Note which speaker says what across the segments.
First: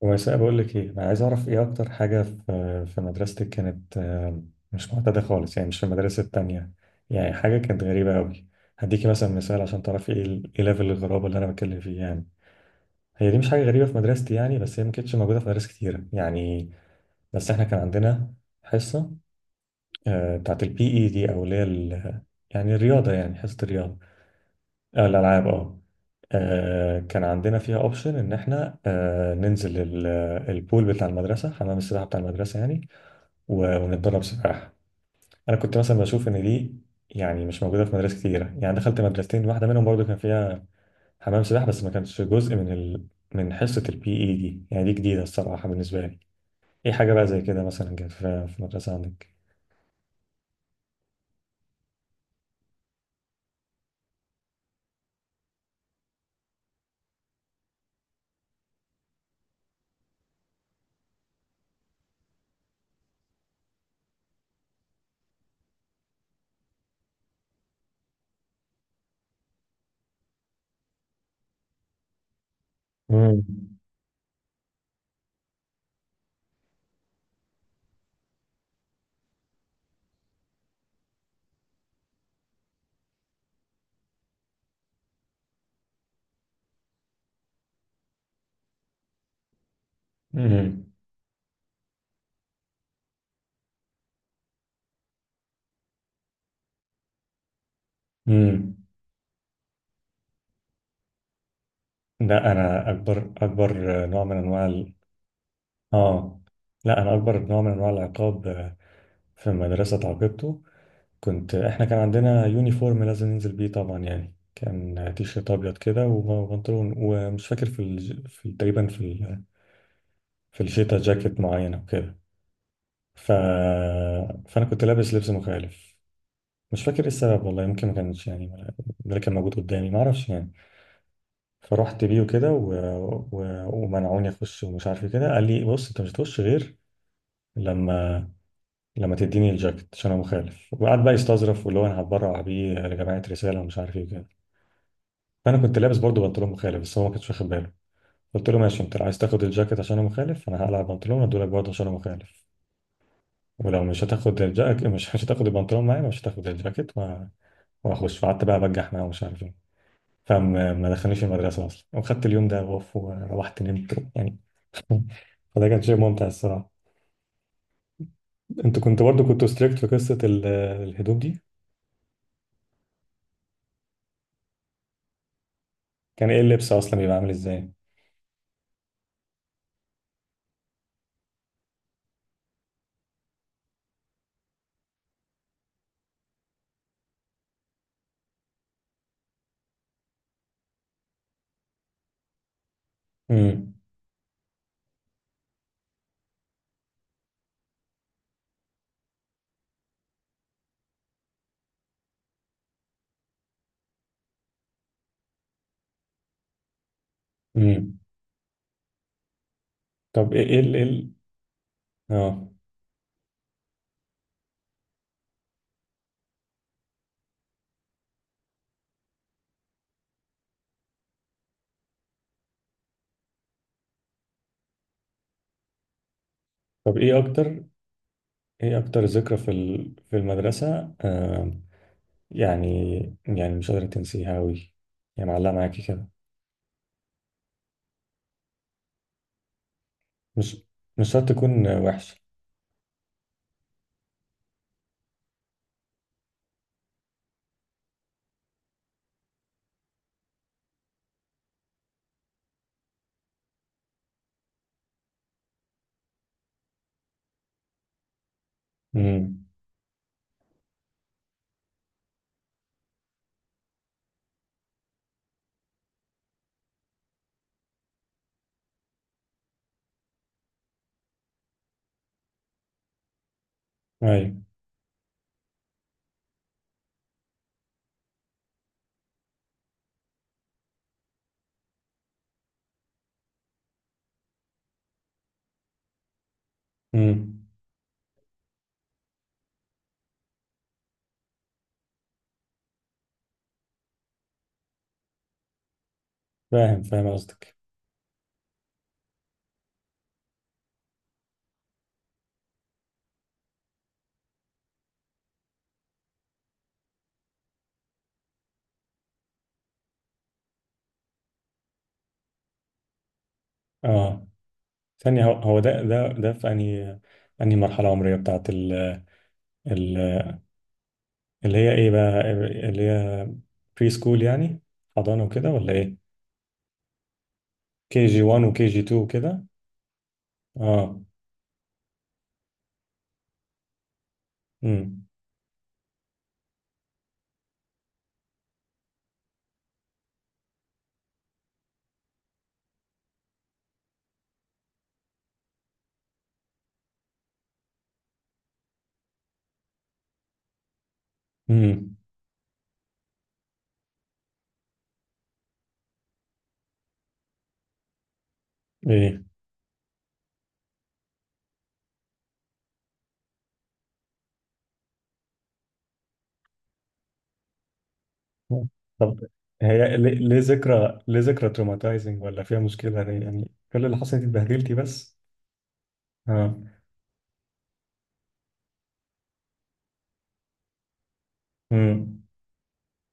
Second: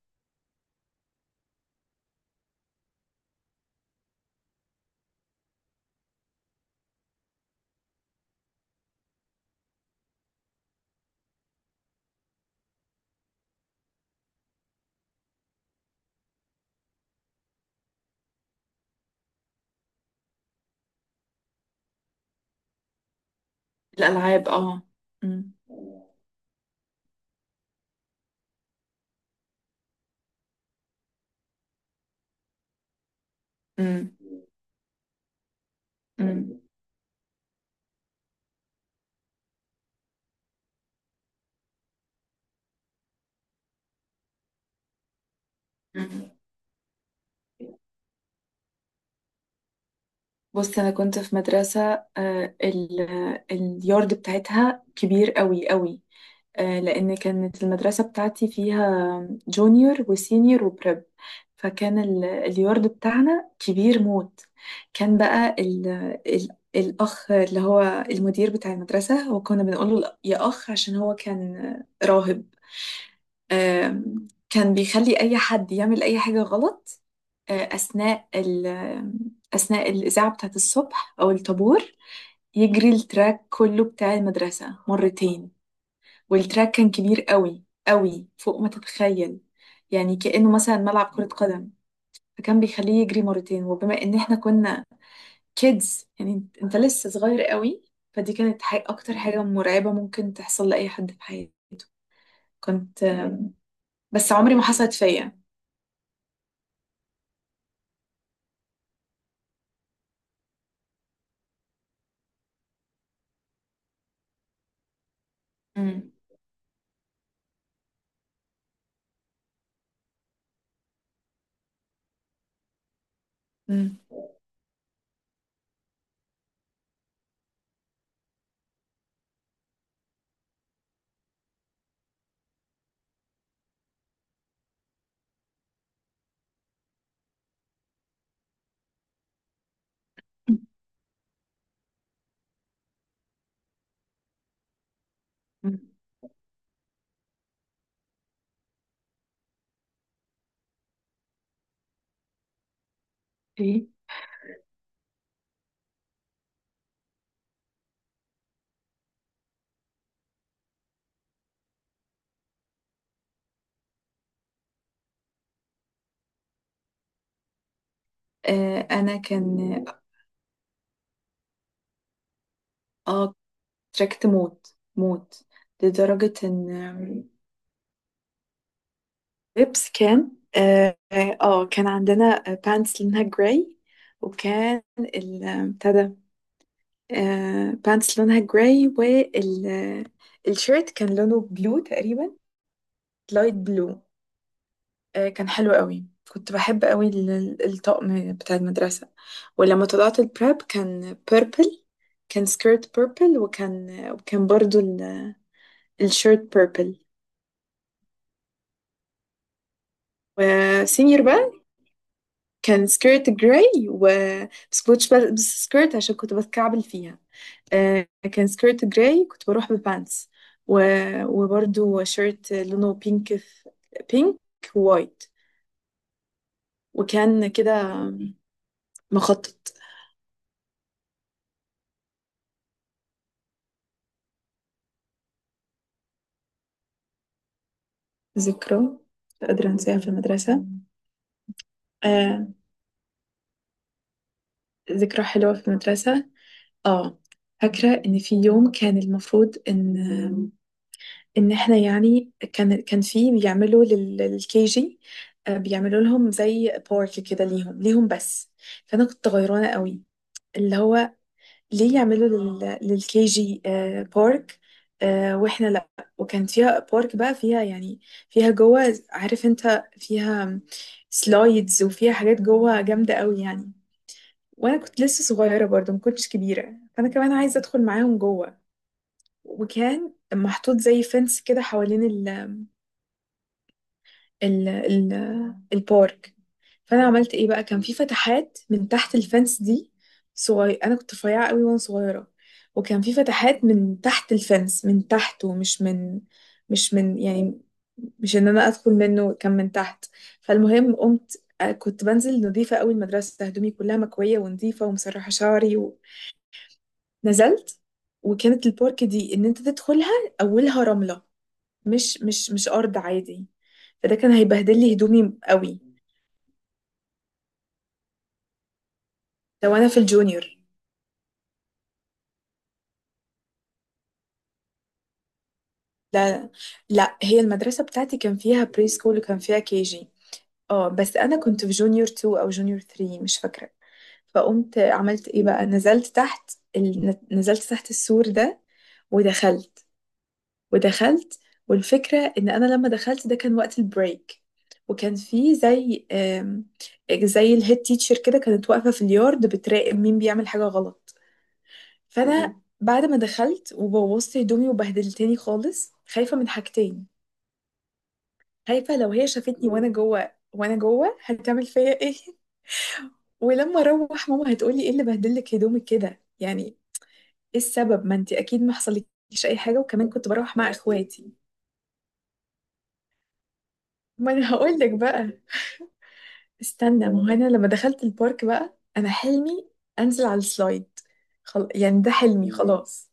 Speaker 1: ويساء بقول لك ايه، انا عايز اعرف ايه اكتر حاجه في مدرستك كانت مش معتاده خالص، يعني مش في المدارس التانية. يعني حاجه كانت غريبه قوي. هديكي مثلا مثال عشان تعرفي ايه ايه ليفل الغرابه اللي انا بتكلم فيه يعني. هي دي مش حاجه غريبه في مدرستي يعني، بس هي ما كانتش موجوده في مدارس كتيره يعني. بس احنا كان عندنا حصه، بتاعت البي اي دي او، اللي هي يعني الرياضه، يعني حصه الرياضه.
Speaker 2: الألعاب، اه.
Speaker 1: آه، الألعاب
Speaker 2: مم.
Speaker 1: اه. كان عندنا فيها اوبشن ان احنا، ننزل البول بتاع المدرسه، حمام السباحه بتاع المدرسه يعني،
Speaker 2: مم.
Speaker 1: ونتدرب سباحه. انا كنت مثلا بشوف ان
Speaker 2: مم.
Speaker 1: دي يعني مش موجوده في مدارس كتيره. يعني دخلت مدرستين، واحده منهم برضو كان فيها حمام سباحه بس ما كانش جزء من من حصه البي اي دي. يعني دي جديده الصراحه بالنسبه لي.
Speaker 2: مم.
Speaker 1: ايه حاجه بقى زي كده مثلا كانت في المدرسه عندك؟
Speaker 2: بص، أنا كنت في مدرسة اليارد بتاعتها كبير قوي قوي، لأن كانت المدرسة بتاعتي فيها جونيور وسينيور وبريب. فكان اليارد بتاعنا كبير موت. كان بقى ال ال الأخ اللي هو المدير بتاع المدرسة، وكنا بنقول له يا أخ عشان هو كان راهب.
Speaker 1: امم.
Speaker 2: كان بيخلي أي حد يعمل أي حاجة غلط أثناء أثناء الإذاعة بتاعت الصبح أو الطابور، يجري التراك كله بتاع المدرسة مرتين. والتراك كان كبير قوي قوي فوق ما تتخيل، يعني كأنه مثلا ملعب كرة قدم. فكان بيخليه يجري مرتين، وبما ان احنا كنا كيدز، يعني انت لسه صغير قوي. فدي كانت
Speaker 1: امم.
Speaker 2: حي اكتر حاجة مرعبة ممكن تحصل لأي حد في حياته.
Speaker 1: لا، انا
Speaker 2: كنت،
Speaker 1: اكبر نوع
Speaker 2: بس
Speaker 1: من
Speaker 2: عمري ما
Speaker 1: انواع.
Speaker 2: حصلت فيا.
Speaker 1: اه. لا، انا اكبر نوع من انواع العقاب في المدرسه اتعاقبته. احنا كان عندنا يونيفورم لازم ننزل بيه طبعا، يعني كان تيشيرت ابيض كده
Speaker 2: مم.
Speaker 1: وبنطلون، ومش فاكر في تقريبا في الشتاء جاكيت معينه وكده. ف...
Speaker 2: مم.
Speaker 1: فانا كنت لابس لبس مخالف. مش فاكر ايه السبب، والله يمكن ما كانش يعني ده اللي كان موجود قدامي، ما اعرفش يعني. فرحت بيه وكده و... ومنعوني اخش، ومش عارف ايه كده، قال لي بص انت مش هتخش غير لما لما تديني الجاكيت عشان انا مخالف، وقعد بقى يستظرف واللي هو انا هتبرع بيه لجماعه رساله ومش عارف ايه وكده. فانا كنت
Speaker 2: مم.
Speaker 1: لابس برضه بنطلون مخالف بس هو ما كانش واخد باله. قلت له ماشي، انت لو عايز تاخد الجاكيت عشان انا مخالف، انا هقلع البنطلون وادولك برضه عشان انا مخالف، ولو
Speaker 2: ايه.
Speaker 1: مش هتاخد الجاكيت، مش مش هتاخد البنطلون معايا، مش هتاخد الجاكيت واخش. فقعدت بقى بجح معاه ومش عارف ايه. فما ما دخلنيش المدرسه اصلا، وخدت اليوم ده غوف وروحت نمت يعني. فده كان شيء ممتع الصراحه.
Speaker 2: آه
Speaker 1: انتوا كنتوا
Speaker 2: انا
Speaker 1: برضه كنتوا ستريكت
Speaker 2: كان،
Speaker 1: في قصه الهدوم دي؟
Speaker 2: اه، تراكت موت موت
Speaker 1: كان
Speaker 2: لدرجة
Speaker 1: ايه اللبس اصلا بيبقى
Speaker 2: ان،
Speaker 1: عامل ازاي؟
Speaker 2: لبس كان، اه، كان عندنا بانتس لونها جراي. وكان بتاع ده، آه، بانتس لونها جراي. والشيرت كان لونه بلو تقريبا، لايت
Speaker 1: امم.
Speaker 2: بلو. آه كان حلو قوي. كنت بحب قوي الطقم بتاع المدرسة. ولما طلعت البراب كان بيربل. كان سكيرت بيربل، وكان برضو الشيرت بيربل.
Speaker 1: امم. طب ايه
Speaker 2: وسينيور بقى،
Speaker 1: اه.
Speaker 2: كان سكيرت جراي، و، بس كنتش بلبس سكيرت عشان كنت بتكعبل فيها. آه، كان سكيرت جراي، كنت بروح ببانس. و... وبرده شيرت لونه بينك، في بينك وايت.
Speaker 1: طب ايه
Speaker 2: وكان
Speaker 1: اكتر
Speaker 2: كده
Speaker 1: ايه اكتر ذكرى
Speaker 2: مخطط.
Speaker 1: في المدرسة يعني يعني مش قادرة تنسيها أوي، يعني معلقة معاكي كده.
Speaker 2: ذكرى مش قادرة أنساها في
Speaker 1: مش
Speaker 2: المدرسة؟
Speaker 1: مش شرط تكون وحشة.
Speaker 2: آه، ذكرى حلوة في المدرسة، اه. فاكرة إن في يوم كان المفروض ان احنا، يعني كان في بيعملوا للكي جي، بيعملوا لهم زي بارك كده، ليهم بس. فانا كنت
Speaker 1: امم.
Speaker 2: غيرانه قوي، اللي هو ليه يعملوا للكي جي، بارك، واحنا لا. وكان فيها بارك بقى، فيها يعني، فيها جوه، عارف انت، فيها سلايدز وفيها حاجات جوه جامده قوي يعني.
Speaker 1: ايوه.
Speaker 2: وانا كنت لسه صغيره برضو، ما كنتش كبيره، فانا كمان عايزه ادخل معاهم جوه. وكان محطوط زي فنس كده حوالين ال ال البارك. فانا عملت
Speaker 1: امم.
Speaker 2: ايه بقى، كان في فتحات من تحت الفence دي. صغير، انا كنت رفيعه قوي وانا صغيره. وكان في فتحات من تحت الفence، من تحت ومش من،
Speaker 1: فاهم،
Speaker 2: مش
Speaker 1: فاهم
Speaker 2: من
Speaker 1: قصدك.
Speaker 2: يعني، مش ان انا ادخل منه، كان من تحت. فالمهم قمت، كنت بنزل نظيفه قوي المدرسه، هدومي كلها مكويه ونظيفه ومسرحه شعري. ونزلت. وكانت البارك دي ان انت تدخلها، اولها رمله، مش ارض عادي. فده
Speaker 1: اه.
Speaker 2: كان هيبهدل لي
Speaker 1: ثانية، هو
Speaker 2: هدومي
Speaker 1: هو
Speaker 2: قوي.
Speaker 1: ده في انهي مرحلة عمرية بتاعت ال
Speaker 2: ده وانا في
Speaker 1: ال
Speaker 2: الجونيور.
Speaker 1: اللي هي ايه بقى، اللي هي بري سكول يعني، حضانة وكده ولا ايه؟
Speaker 2: لا، لا، هي المدرسة
Speaker 1: كي
Speaker 2: بتاعتي
Speaker 1: جي
Speaker 2: كان
Speaker 1: 1
Speaker 2: فيها
Speaker 1: وكي جي
Speaker 2: بري
Speaker 1: 2
Speaker 2: سكول وكان
Speaker 1: وكده.
Speaker 2: فيها كي جي. اه،
Speaker 1: اه.
Speaker 2: بس انا كنت في جونيور 2 او جونيور 3، مش فاكرة. فقمت
Speaker 1: امم.
Speaker 2: عملت ايه بقى، نزلت تحت السور ده. ودخلت ودخلت. والفكرة ان انا لما دخلت، ده كان وقت البريك. وكان في زي، زي الهيد تيتشر كده، كانت واقفة في اليارد بتراقب مين بيعمل حاجة غلط.
Speaker 1: امم.
Speaker 2: فانا بعد ما دخلت وبوظت هدومي وبهدلتني خالص، خايفه من حاجتين. خايفه لو
Speaker 1: ايه.
Speaker 2: هي شافتني وانا جوه، هتعمل فيا ايه. ولما اروح ماما هتقولي ايه اللي بهدلك هدومك كده، يعني ايه السبب، ما انت اكيد ما
Speaker 1: طب
Speaker 2: حصلكيش اي حاجه،
Speaker 1: هي
Speaker 2: وكمان
Speaker 1: ليه
Speaker 2: كنت
Speaker 1: ليه
Speaker 2: بروح مع
Speaker 1: ذكرى، ليه
Speaker 2: اخواتي.
Speaker 1: ذكرى تروماتايزنج ولا فيها مشكلة ليه؟ يعني كل اللي حصل انت
Speaker 2: ما انا
Speaker 1: اتبهدلتي
Speaker 2: هقول لك
Speaker 1: بس.
Speaker 2: بقى.
Speaker 1: اه.
Speaker 2: استنى، ما هو انا لما دخلت البارك بقى، انا حلمي انزل على السلايد. يعني ده
Speaker 1: امم.
Speaker 2: حلمي، خلاص.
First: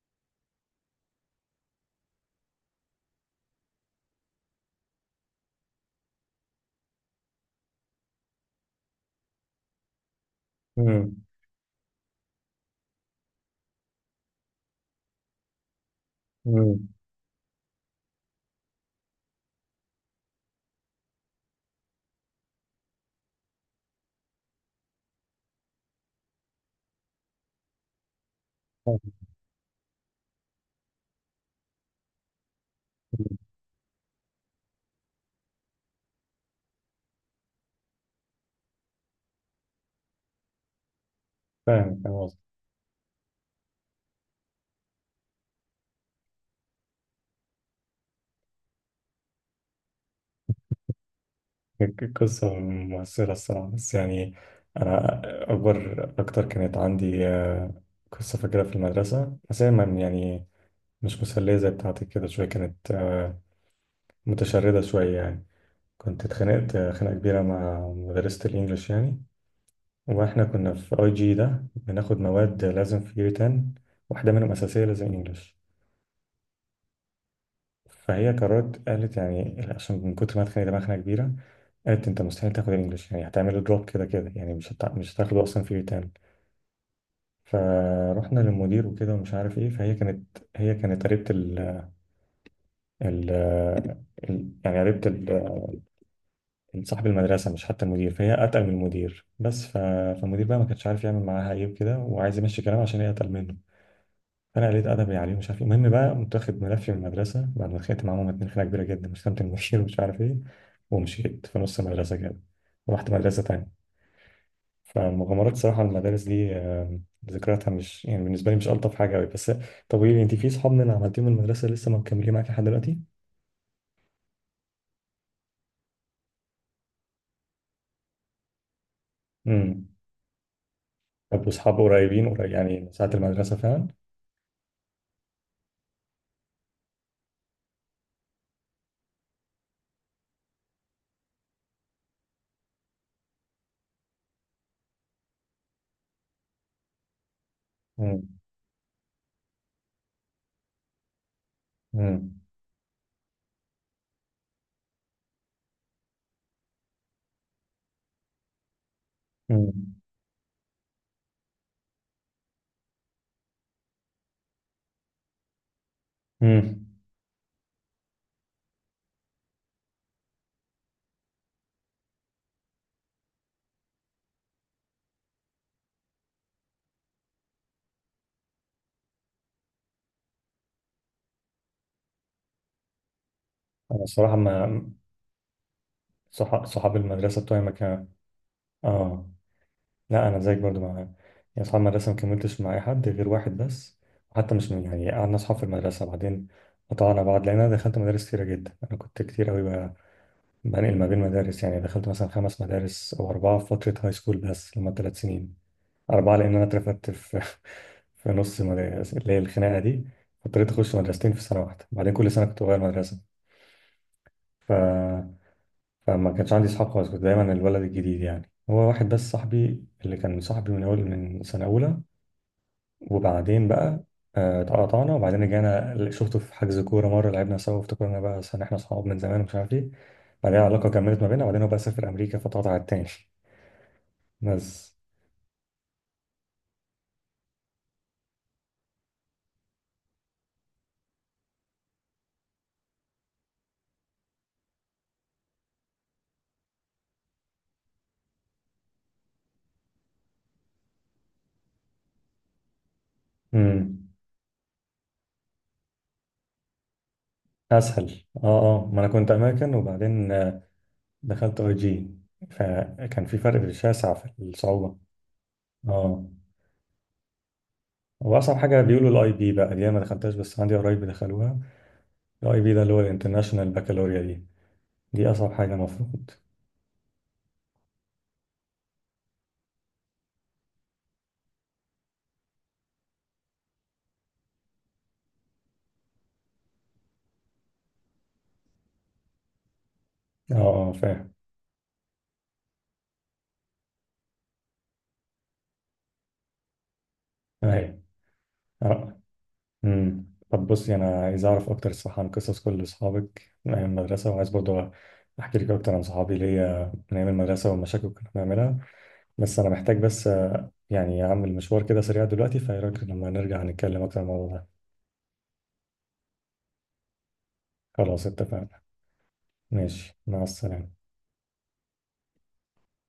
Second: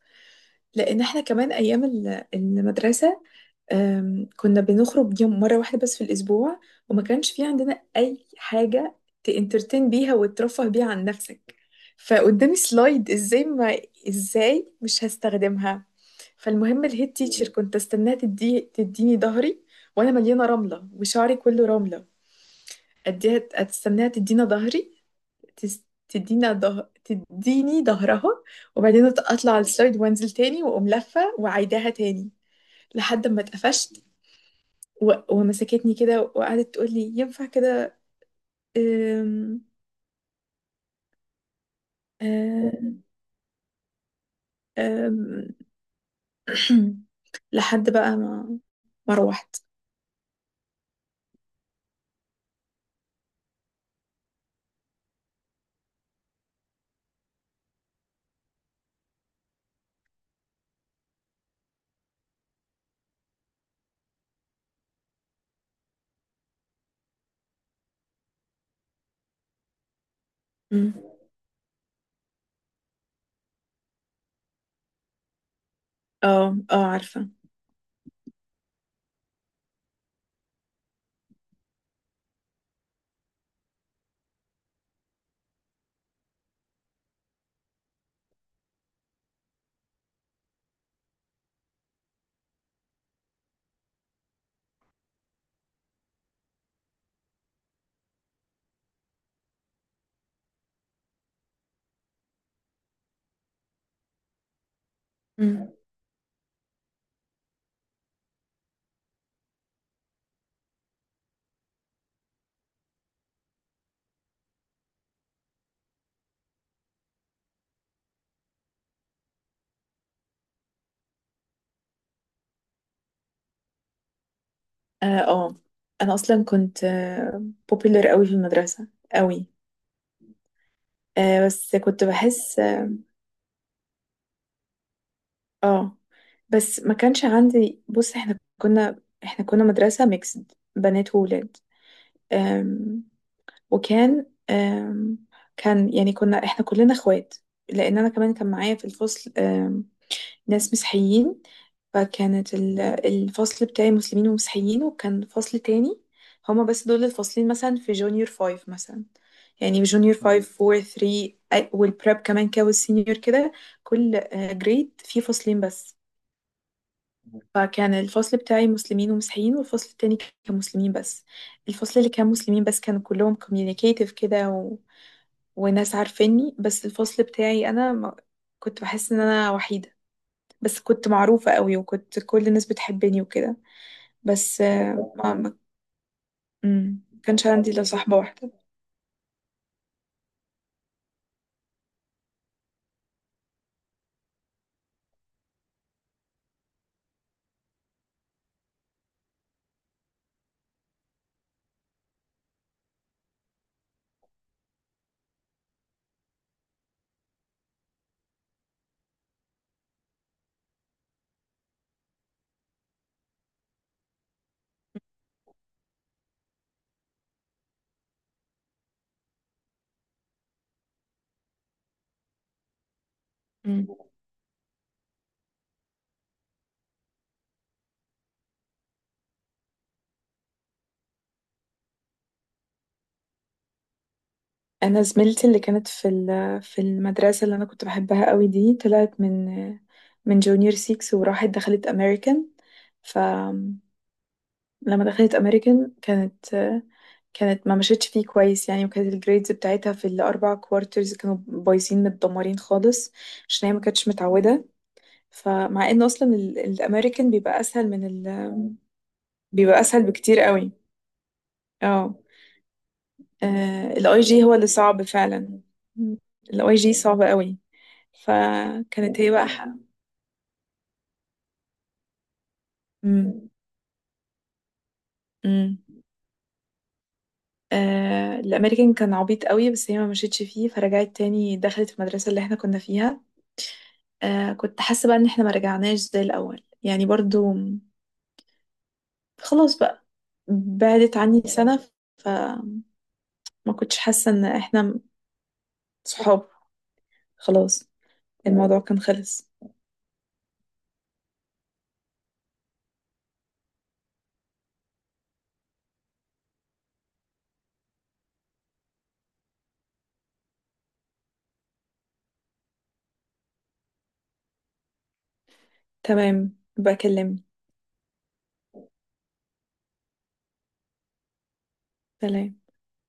Speaker 2: لان احنا كمان ايام المدرسه، كنا بنخرج يوم مرة واحدة بس في الأسبوع. وما كانش في عندنا أي حاجة تانترتين بيها وترفه بيها عن
Speaker 1: امم.
Speaker 2: نفسك. فقدامي سلايد، ازاي ما، ازاي مش هستخدمها؟ فالمهم
Speaker 1: امم.
Speaker 2: الهيد تيتشر كنت استناها تديني ظهري وانا مليانه رمله وشعري كله رمله. اديها استناها تدينا ظهري، تس- تدينا ظهر تديني ظهرها، وبعدين
Speaker 1: فاهم،
Speaker 2: اطلع على السلايد وانزل تاني، واقوم لفه وعيداها تاني، لحد ما اتقفشت. ومسكتني كده وقعدت تقول لي ينفع كده. أم...
Speaker 1: فاهم
Speaker 2: أم... أم... لحد بقى ما، ما روحت.
Speaker 1: قصدك. قصة مؤثرة الصراحة بس يعني. أنا أكبر أكتر كانت عندي قصة فاكرها في المدرسة، بس هي يعني مش مسلية زي بتاعتك كده، شوية كانت متشردة شوية يعني. كنت اتخانقت خناقة كبيرة مع مدرسة الإنجليش يعني. واحنا كنا
Speaker 2: أم.
Speaker 1: في اي جي ده بناخد مواد لازم في year 10، واحدة منهم أساسية لازم انجلش.
Speaker 2: اه اه، عارفة.
Speaker 1: فهي قررت قالت يعني، عشان من كتر ما اتخانق دماغنا كبيرة، قالت انت مستحيل تاخد الانجلش، يعني هتعمله دروب كده كده، يعني مش هتاخده اصلا في year 10. فروحنا للمدير وكده ومش عارف ايه. فهي كانت قريبة ال... ال... يعني قريبة صاحب المدرسة، مش حتى المدير. فهي أتقل من المدير بس فالمدير بقى ما كانش عارف يعمل معاها ايه وكده، وعايز يمشي كلام عشان هي أتقل منه. انا قليل ادبي عليه مش عارف إيه.
Speaker 2: أم.
Speaker 1: المهم بقى قمت واخد ملفي من المدرسه بعد ما اتخانقت معاهم اتنين خناقه كبيره جدا، شتمت المدير ومش عارف ايه، ومشيت في نص المدرسه كده ورحت مدرسه تانية. فالمغامرات صراحه المدارس دي، ذكرياتها مش يعني بالنسبه لي مش الطف حاجه قوي بس. طب قولي لي، انت في صحاب من عملتيهم من المدرسه لسه مكملين معاك لحد دلوقتي؟
Speaker 2: اه. آه، انا اصلا كنت بوبيلر قوي في المدرسة، قوي.
Speaker 1: امم. طب
Speaker 2: آه
Speaker 1: واصحاب
Speaker 2: بس كنت
Speaker 1: قريبين، قريب
Speaker 2: بحس
Speaker 1: يعني من
Speaker 2: اه.
Speaker 1: ساعه المدرسه فعلا؟
Speaker 2: آه، بس ما كانش عندي، بص، احنا كنا مدرسة ميكسد، بنات وولاد. وكان، كان يعني كنا احنا كلنا اخوات، لان انا
Speaker 1: امم.
Speaker 2: كمان كان معايا في الفصل، ناس مسيحيين.
Speaker 1: امم.
Speaker 2: فكانت الفصل بتاعي مسلمين ومسيحيين، وكان فصل تاني، هما بس دول الفاصلين مثلا في جونيور فايف مثلا. يعني
Speaker 1: امم.
Speaker 2: جونيور فايف، فور، ثري، والبريب كمان كده، والسينيور كده، كل جريد فيه فصلين بس.
Speaker 1: امم.
Speaker 2: فكان الفصل بتاعي مسلمين ومسيحيين، والفصل التاني كان مسلمين بس. الفصل اللي كان مسلمين بس كانوا كلهم communicative كده، وناس عارفيني، بس الفصل بتاعي انا ما، كنت بحس ان انا وحيدة، بس كنت معروفة قوي وكنت كل الناس بتحبني وكده.
Speaker 1: انا الصراحه
Speaker 2: بس
Speaker 1: ما
Speaker 2: آه، ما ما
Speaker 1: صح- صحاب
Speaker 2: ما
Speaker 1: المدرسه
Speaker 2: كانش
Speaker 1: بتوعي ما
Speaker 2: عندي الا
Speaker 1: كان.
Speaker 2: صاحبة واحدة.
Speaker 1: اه. لا انا زيك برضو، مع يعني اصحاب المدرسه ما كملتش مع اي حد غير واحد بس. وحتى مش من يعني قعدنا اصحاب في المدرسه بعدين قطعنا بعض، لان انا دخلت مدارس كتيره جدا. انا كنت كتير قوي بقى بنقل ما بين مدارس. يعني دخلت مثلا خمس مدارس او اربعه في فتره هاي سكول، بس لما ثلاث سنين، اربعه، لان انا اترفدت في في نص مدارس اللي هي الخناقه دي. اضطريت اخش مدرستين في سنه واحده، بعدين كل سنه كنت بغير مدرسه. ف... فما كانش عندي اصحاب خالص، كنت دايما الولد الجديد يعني. هو واحد بس صاحبي اللي كان صاحبي من سنه اولى، وبعدين
Speaker 2: مم.
Speaker 1: بقى اتقطعنا، وبعدين رجعنا شفته في حجز كورة مرة، لعبنا سوا وافتكرنا بقى عشان احنا صحاب من زمان ومش عارف ايه. بعدين العلاقة كملت ما بيننا، وبعدين هو بقى سافر أمريكا فاتقطع التاني بس.
Speaker 2: انا زميلتي اللي كانت في في المدرسة اللي انا كنت بحبها قوي دي، طلعت من جونيور 6، وراحت دخلت امريكان. ف لما دخلت امريكان، كانت ما مشيتش فيه كويس يعني، وكانت الجريدز بتاعتها في الاربع كوارترز كانوا بايظين متدمرين خالص، عشان هي ما كانتش
Speaker 1: امم.
Speaker 2: متعوده. فمع ان اصلا الامريكان
Speaker 1: أسهل، اه اه، ما أنا كنت أمريكان
Speaker 2: بيبقى اسهل
Speaker 1: وبعدين
Speaker 2: بكتير قوي.
Speaker 1: دخلت أي جي
Speaker 2: اه.
Speaker 1: فكان في فرق شاسع
Speaker 2: الاي
Speaker 1: في
Speaker 2: جي هو اللي
Speaker 1: الصعوبة.
Speaker 2: صعب فعلا،
Speaker 1: اه.
Speaker 2: الاي جي صعب قوي.
Speaker 1: وأصعب حاجة بيقولوا
Speaker 2: فكانت هي
Speaker 1: الأي
Speaker 2: بقى
Speaker 1: بي
Speaker 2: حق.
Speaker 1: بقى، دي أنا ما دخلتهاش بس عندي قرايب دخلوها. الأي بي ده اللي هو
Speaker 2: مم.
Speaker 1: الانترناشونال بكالوريا دي أصعب حاجة
Speaker 2: مم.
Speaker 1: المفروض.
Speaker 2: آه، الامريكان كان عبيط قوي، بس هي ما مشيتش فيه، فرجعت تاني دخلت المدرسة اللي احنا كنا فيها. آه، كنت حاسة بقى ان احنا ما رجعناش زي الاول يعني برضو، خلاص بقى،
Speaker 1: اه اه
Speaker 2: بعدت
Speaker 1: فاهم.
Speaker 2: عني سنة. فما كنتش حاسة ان احنا صحاب، خلاص،
Speaker 1: أيوة.
Speaker 2: الموضوع كان
Speaker 1: آه.
Speaker 2: خلص.
Speaker 1: امم. طب بصي انا عايز اعرف اكتر الصراحه عن قصص كل اصحابك من ايام المدرسه، وعايز برضه احكي لك اكتر عن صحابي ليا من ايام المدرسه والمشاكل اللي كنا بنعملها. بس انا محتاج بس يعني اعمل مشوار كده سريع دلوقتي، فايه رايك لما نرجع نتكلم اكتر عن الموضوع ده؟
Speaker 2: تمام، بكلمني.
Speaker 1: خلاص اتفقنا. ماشي مع السلامه.
Speaker 2: سلام.